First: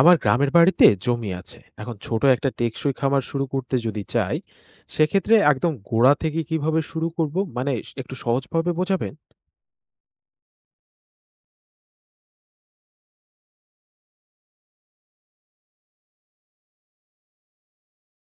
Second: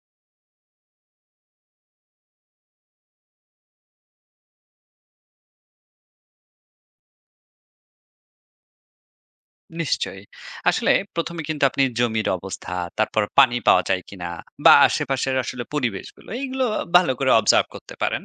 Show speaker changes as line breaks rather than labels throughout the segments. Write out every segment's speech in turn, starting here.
আমার গ্রামের বাড়িতে জমি আছে। এখন ছোট একটা টেকসই খামার শুরু করতে যদি চাই, সেক্ষেত্রে একদম গোড়া থেকে কিভাবে শুরু করব, মানে একটু সহজভাবে বোঝাবেন?
নিশ্চয়ই। আসলে ১ম এ কিন্তু আপনি জমির অবস্থা, তারপর পানি পাওয়া যায় কিনা বা আশেপাশের আসলে পরিবেশগুলো, এইগুলো ভালো করে অবজার্ভ করতে পারেন।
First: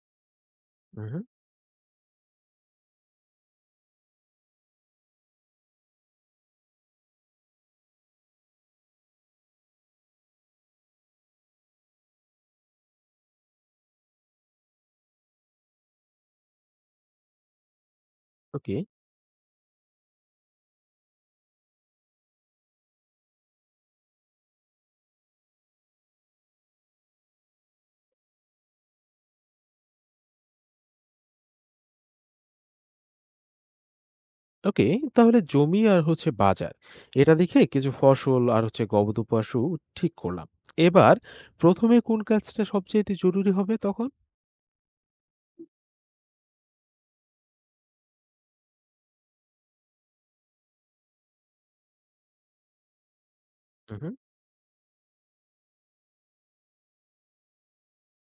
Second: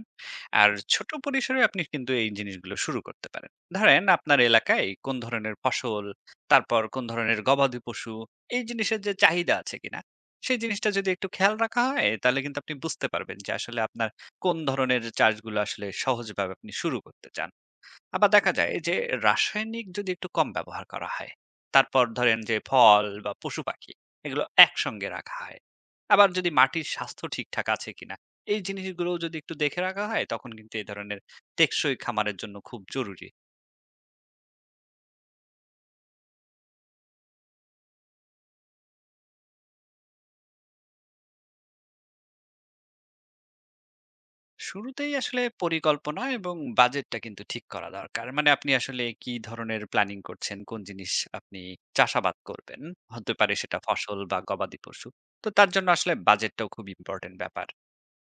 আর ছোট
হুম।
পরিসরে আপনি কিন্তু এই জিনিসগুলো শুরু করতে পারেন। ধরেন আপনার এলাকায় কোন ধরনের ফসল, তারপর কোন ধরনের গবাদি পশু, এই জিনিসের যে চাহিদা আছে কিনা, সেই জিনিসটা যদি একটু খেয়াল রাখা হয়, তাহলে কিন্তু আপনি বুঝতে পারবেন যে আসলে আপনার কোন ধরনের চাষগুলো আসলে সহজভাবে আপনি শুরু করতে চান। আবার দেখা যায়
ওকে,
যে রাসায়নিক যদি একটু কম ব্যবহার করা হয়, তারপর ধরেন যে ফল বা পশু পাখি এগুলো একসঙ্গে রাখা হয়, আবার যদি মাটির স্বাস্থ্য ঠিকঠাক আছে কিনা এই জিনিসগুলো যদি একটু দেখে রাখা হয় তখন কিন্তু এই ধরনের টেকসই খামারের জন্য খুব জরুরি।
ওকে, তাহলে জমি আর হচ্ছে বাজার, এটা দেখে কিছু ফসল আর হচ্ছে গবাদিপশু ঠিক করলাম। এবার প্রথমে কোন কাজটা সবচেয়ে জরুরি হবে তখন?
শুরুতেই আসলে পরিকল্পনা এবং বাজেটটা কিন্তু ঠিক করা দরকার। মানে আপনি আসলে কি ধরনের প্ল্যানিং করছেন, কোন জিনিস আপনি চাষাবাদ করবেন, হতে পারে সেটা
হুম,
ফসল বা গবাদি পশু। তো তার জন্য আসলে বাজেটটাও খুব ইম্পর্টেন্ট ব্যাপার।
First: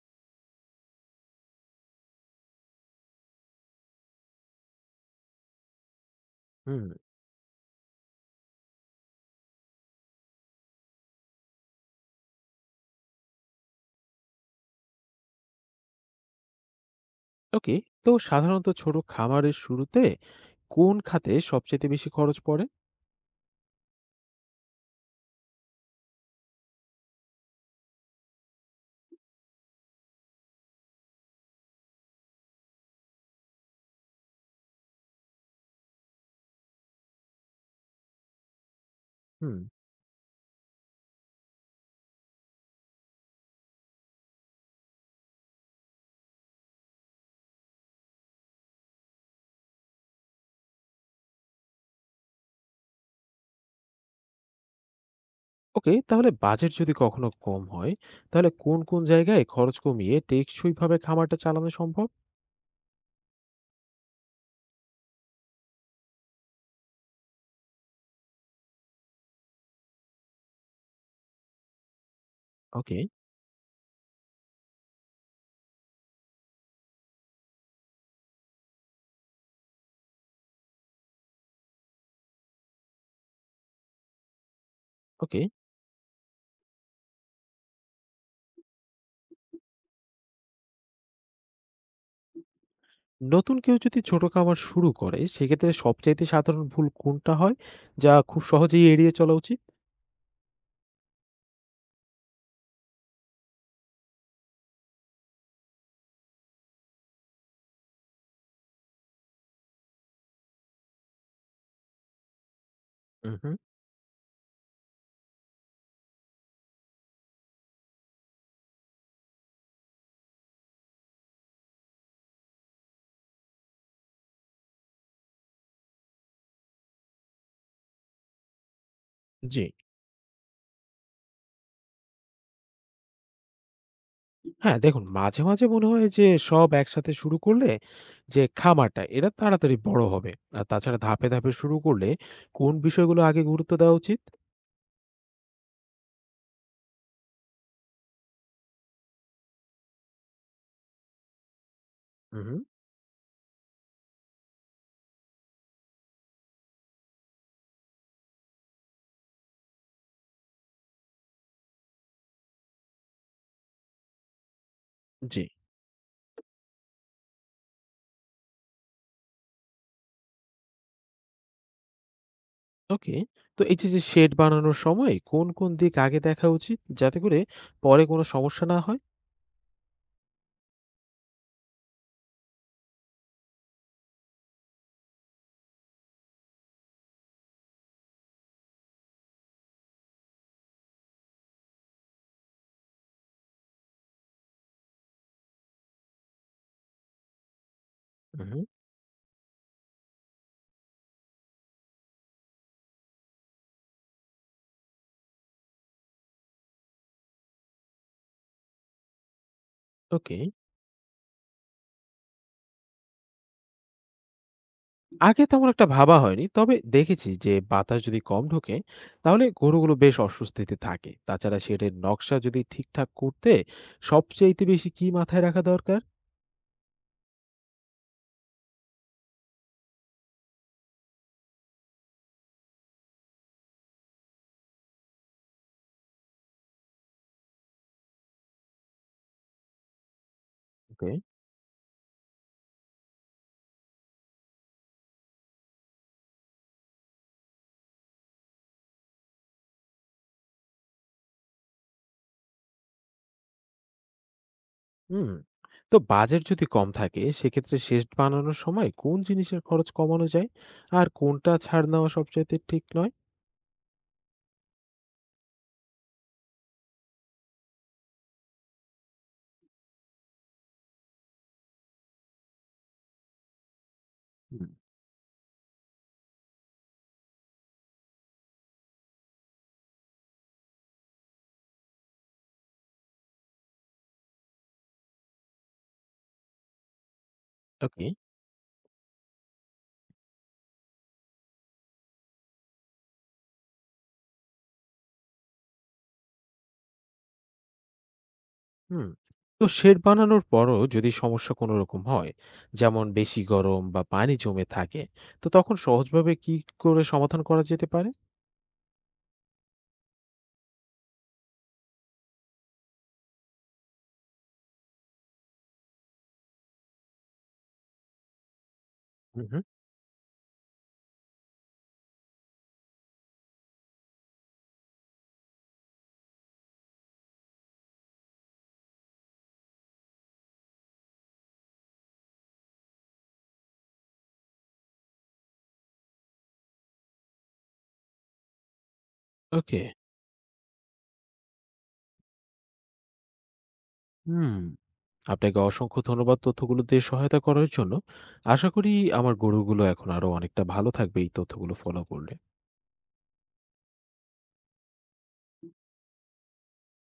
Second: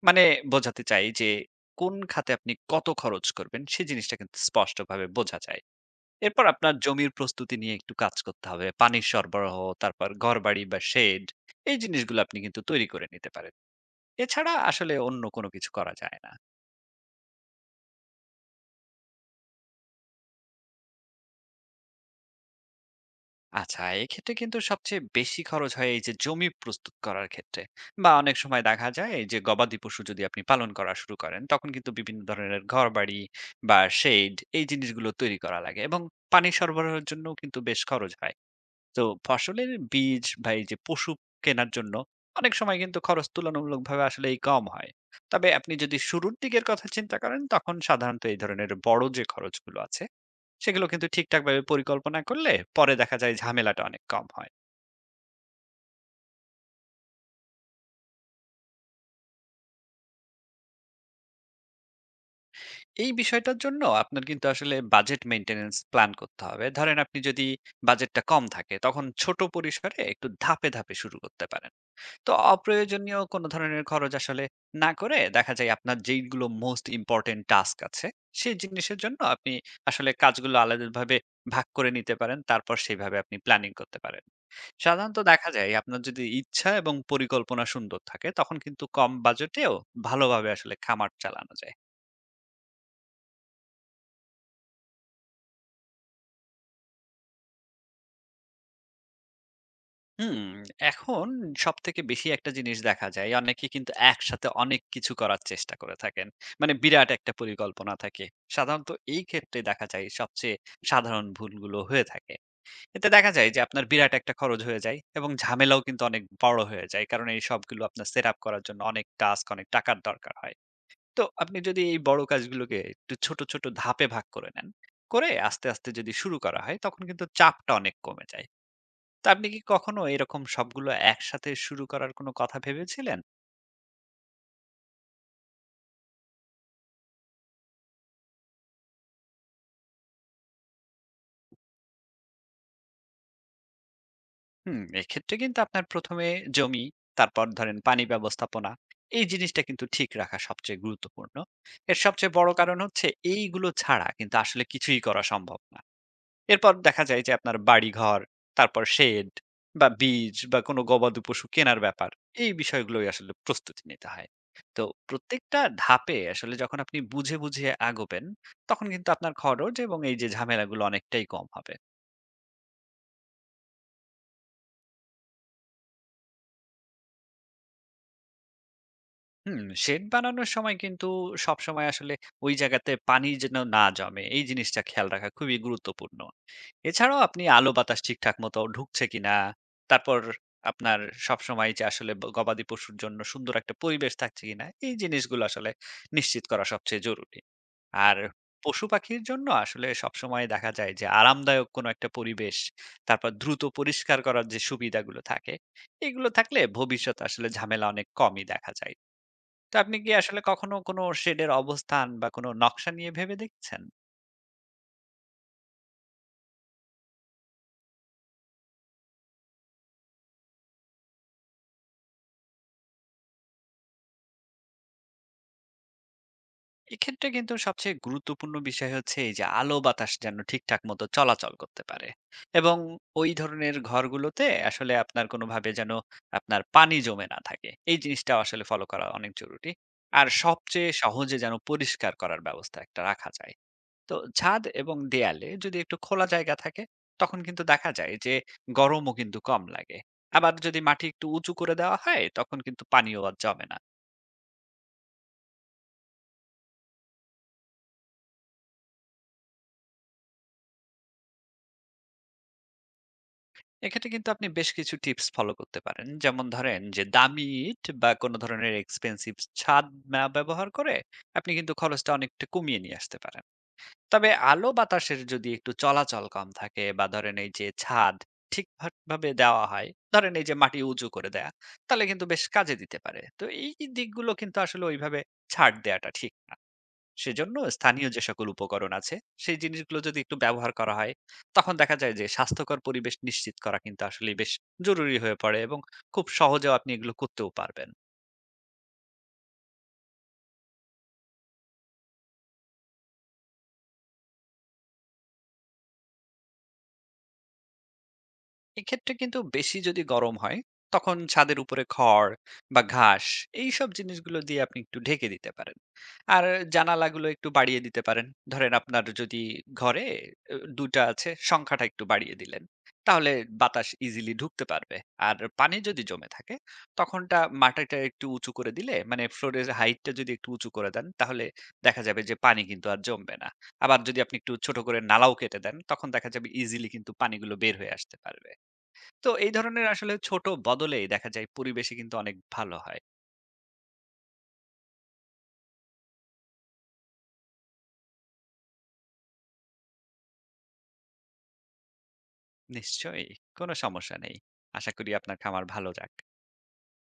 মানে বোঝাতে চাই যে কোন খাতে আপনি কত খরচ করবেন সেই জিনিসটা কিন্তু স্পষ্টভাবে বোঝা যায়। এরপর আপনার
হুম।
জমির প্রস্তুতি নিয়ে একটু কাজ করতে হবে। পানির সরবরাহ, তারপর ঘরবাড়ি বা শেড, এই জিনিসগুলো আপনি কিন্তু তৈরি করে নিতে পারেন। এছাড়া আসলে অন্য কোনো কিছু করা যায় না।
ওকে, তো সাধারণত ছোট খামারের শুরুতে কোন খাতে সবচেয়ে বেশি খরচ পড়ে?
আচ্ছা, এক্ষেত্রে কিন্তু সবচেয়ে বেশি খরচ হয় এই যে জমি প্রস্তুত করার ক্ষেত্রে, বা অনেক সময় দেখা যায় এই যে গবাদি পশু যদি আপনি পালন করা শুরু করেন তখন কিন্তু বিভিন্ন ধরনের ঘরবাড়ি বা শেড এই জিনিসগুলো তৈরি করা লাগে, এবং পানি সরবরাহের জন্য কিন্তু বেশ খরচ হয়। তো
হুম।
ফসলের বীজ বা এই যে পশু কেনার জন্য অনেক সময় কিন্তু খরচ তুলনামূলকভাবে আসলে এই কম হয়। তবে আপনি যদি শুরুর দিকের কথা চিন্তা করেন তখন সাধারণত এই ধরনের বড় যে খরচগুলো আছে সেগুলো কিন্তু ঠিকঠাকভাবে পরিকল্পনা করলে পরে দেখা যায় ঝামেলাটা অনেক কম হয়।
ওকে, তাহলে বাজেট যদি কখনো কম হয়, তাহলে কোন কোন জায়গায় খরচ কমিয়ে টেকসইভাবে খামারটা চালানো সম্ভব?
এই বিষয়টার জন্য আপনার কিন্তু আসলে বাজেট মেইনটেন্যান্স প্ল্যান করতে হবে। ধরেন আপনি যদি বাজেটটা কম থাকে তখন ছোট পরিসরে একটু ধাপে, ধাপে শুরু করতে পারেন। তো
ওকে,
অপ্রয়োজনীয় কোনো ধরনের খরচ আসলে না করে দেখা যায় আপনার যেইগুলো মোস্ট ইম্পোর্টেন্ট টাস্ক আছে, সেই জিনিসের জন্য আপনি আসলে কাজগুলো আলাদাভাবে ভাগ করে নিতে পারেন। তারপর সেভাবে আপনি প্ল্যানিং করতে পারেন। সাধারণত
ওকে,
দেখা যায় আপনার যদি ইচ্ছা এবং পরিকল্পনা সুন্দর থাকে তখন কিন্তু কম বাজেটেও ভালোভাবে আসলে খামার চালানো যায়।
নতুন কেউ যদি ছোট খামার শুরু করে সেক্ষেত্রে সবচাইতে সাধারণ ভুল কোনটা হয় যা খুব সহজেই এড়িয়ে চলা উচিত?
হুম। এখন সব থেকে বেশি একটা জিনিস দেখা যায়, অনেকে কিন্তু একসাথে অনেক কিছু করার চেষ্টা করে থাকেন। মানে বিরাট একটা পরিকল্পনা থাকে। সাধারণত এই ক্ষেত্রে দেখা যায় সবচেয়ে সাধারণ ভুলগুলো হয়ে থাকে। এতে দেখা যায়
হুম।
যে আপনার বিরাট একটা খরচ হয়ে যায় এবং ঝামেলাও কিন্তু অনেক বড় হয়ে যায়, কারণ এই সবগুলো আপনার সেট আপ করার জন্য অনেক টাস্ক, অনেক টাকার দরকার হয়। তো আপনি যদি এই বড় কাজগুলোকে একটু ছোট, ছোট ধাপে ভাগ করে নেন। করে আস্তে, আস্তে যদি শুরু করা হয় তখন কিন্তু চাপটা অনেক কমে যায়। তো আপনি কি
জি।
কখনো এরকম সবগুলো একসাথে শুরু করার কোনো কথা ভেবেছিলেন?
হ্যাঁ, দেখুন মাঝে, মাঝে মনে হয় যে সব একসাথে শুরু করলে যে খামারটা এটা তাড়াতাড়ি বড় হবে। আর তাছাড়া ধাপে, ধাপে শুরু করলে কোন বিষয়গুলো আগে গুরুত্ব দেওয়া উচিত?
হুম, এক্ষেত্রে কিন্তু আপনার ১ম এ জমি, তারপর ধরেন পানি ব্যবস্থাপনা, এই জিনিসটা কিন্তু ঠিক রাখা সবচেয়ে গুরুত্বপূর্ণ। এর সবচেয়ে
হুম,
বড়
হুম,
কারণ হচ্ছে এইগুলো ছাড়া কিন্তু আসলে কিছুই করা সম্ভব না। এরপর দেখা যায় যে আপনার বাড়িঘর, তারপর শেড, বা বীজ বা কোনো গবাদি পশু কেনার ব্যাপার। এই বিষয়গুলোই আসলে প্রস্তুতি নিতে হয়। তো
জি।
প্রত্যেকটা ধাপে আসলে যখন আপনি বুঝে, বুঝে আগোবেন তখন কিন্তু আপনার খরচ এবং এই যে ঝামেলাগুলো অনেকটাই কম হবে।
ওকে। তো এই যে শেড বানানোর সময় কোন, কোন দিক আগে দেখা উচিত যাতে করে পরে কোনো সমস্যা না হয়?
হুম, শেড বানানোর সময় কিন্তু সবসময় আসলে ওই জায়গাতে পানি যেন না জমে, এই জিনিসটা খেয়াল রাখা খুবই গুরুত্বপূর্ণ। এছাড়াও আপনি আলো বাতাস ঠিকঠাক মতো ঢুকছে কিনা, তারপর আপনার সবসময় যে আসলে গবাদি পশুর জন্য সুন্দর একটা পরিবেশ থাকছে কিনা, এই জিনিসগুলো আসলে নিশ্চিত করা সবচেয়ে জরুরি। আর
হুম, হুম।
পশু-পাখির জন্য আসলে সবসময় দেখা যায় যে আরামদায়ক কোনো একটা পরিবেশ, তারপর দ্রুত পরিষ্কার করার যে সুবিধাগুলো থাকে, এগুলো থাকলে ভবিষ্যতে আসলে ঝামেলা অনেক কমই দেখা যায়। তো আপনি কি
ওকে।
আসলে কখনো কোনো শেডের অবস্থান বা কোনো নকশা নিয়ে ভেবে দেখেছেন?
আগে তেমন একটা ভাবা হয়নি। তবে দেখেছি যে বাতাস যদি কম ঢোকে তাহলে গরুগুলো বেশ অস্বস্তিতে থাকে। তাছাড়া শেডের নকশা যদি ঠিকঠাক করতে সবচাইতে বেশি কি মাথায় রাখা দরকার?
এক্ষেত্রে কিন্তু সবচেয়ে গুরুত্বপূর্ণ বিষয় হচ্ছে এই যে আলো বাতাস যেন ঠিকঠাক মতো চলাচল করতে পারে, এবং ওই ধরনের ঘরগুলোতে আসলে আপনার কোনোভাবে যেন আপনার পানি জমে না থাকে। এই জিনিসটাও আসলে ফলো করা অনেক জরুরি। আর সবচেয়ে
ওকে।
সহজে যেন পরিষ্কার করার ব্যবস্থা একটা রাখা যায়। তো ছাদ এবং দেয়ালে যদি একটু খোলা জায়গা থাকে তখন কিন্তু দেখা যায় যে গরমও কিন্তু কম লাগে। আবার যদি মাটি একটু উঁচু করে দেওয়া হয় তখন কিন্তু পানিও আর জমে না।
হুম। তো বাজেট যদি কম থাকে সেক্ষেত্রে শেষ বানানোর সময় কোন জিনিসের খরচ কমানো যায় আর কোনটা ছাড় নেওয়া সবচাইতে ঠিক নয়?
এক্ষেত্রে কিন্তু আপনি বেশ কিছু টিপস ফলো করতে পারেন, যেমন ধরেন যে দামি ইট বা কোনো ধরনের এক্সপেন্সিভ ছাদ না ব্যবহার করে আপনি কিন্তু খরচটা অনেকটা কমিয়ে নিয়ে আসতে পারেন। তবে
হুম,
আলো বাতাসের যদি একটু চলাচল কম থাকে, বা ধরেন এই যে ছাদ ঠিকভাবে দেওয়া হয়, ধরেন এই যে মাটি উঁচু করে দেয়া, তাহলে কিন্তু বেশ কাজে দিতে পারে। তো এই দিকগুলো কিন্তু আসলে ওইভাবে ছাড় দেওয়াটা ঠিক না। সেজন্য
ওকে,
স্থানীয় যে সকল উপকরণ আছে সেই জিনিসগুলো যদি একটু ব্যবহার করা হয় তখন দেখা যায় যে স্বাস্থ্যকর পরিবেশ নিশ্চিত করা কিন্তু আসলে বেশ জরুরি হয়ে পড়ে, এবং খুব সহজেও আপনি এগুলো করতেও পারবেন।
হুম। তো শেড বানানোর পরও যদি সমস্যা কোনো রকম হয়, যেমন বেশি গরম বা পানি জমে থাকে, তো তখন সহজভাবে কি করে সমাধান করা যেতে পারে?
এক্ষেত্রে কিন্তু বেশি যদি গরম হয় তখন ছাদের উপরে খড় বা ঘাস, এইসব জিনিসগুলো দিয়ে আপনি একটু ঢেকে দিতে পারেন। আর জানালাগুলো একটু বাড়িয়ে দিতে পারেন। ধরেন আপনার যদি
হুম, হুম।
ঘরে দুটা আছে, সংখ্যাটা একটু বাড়িয়ে দিলেন, তাহলে বাতাস ইজিলি ঢুকতে পারবে। আর পানি যদি জমে থাকে তখনটা মাটিটা একটু উঁচু করে দিলে, মানে ফ্লোরের হাইটটা যদি একটু উঁচু করে দেন, তাহলে দেখা যাবে যে পানি কিন্তু আর জমবে না। আবার যদি আপনি একটু ছোট করে নালাও কেটে দেন তখন দেখা যাবে ইজিলি কিন্তু পানিগুলো বের হয়ে আসতে পারবে। তো এই
ওকে।
ধরনের আসলে ছোট বদলেই দেখা যায় পরিবেশে কিন্তু অনেক ভালো হয়।
হুম। আপনাকে অসংখ্য ধন্যবাদ তথ্যগুলো দিয়ে সহায়তা করার জন্য। আশা করি আমার গরুগুলো এখন আরো অনেকটা ভালো থাকবে এই তথ্যগুলো ফলো করলে।
নিশ্চয়ই, কোনো সমস্যা নেই। আশা করি আপনার খামার ভালো যাক।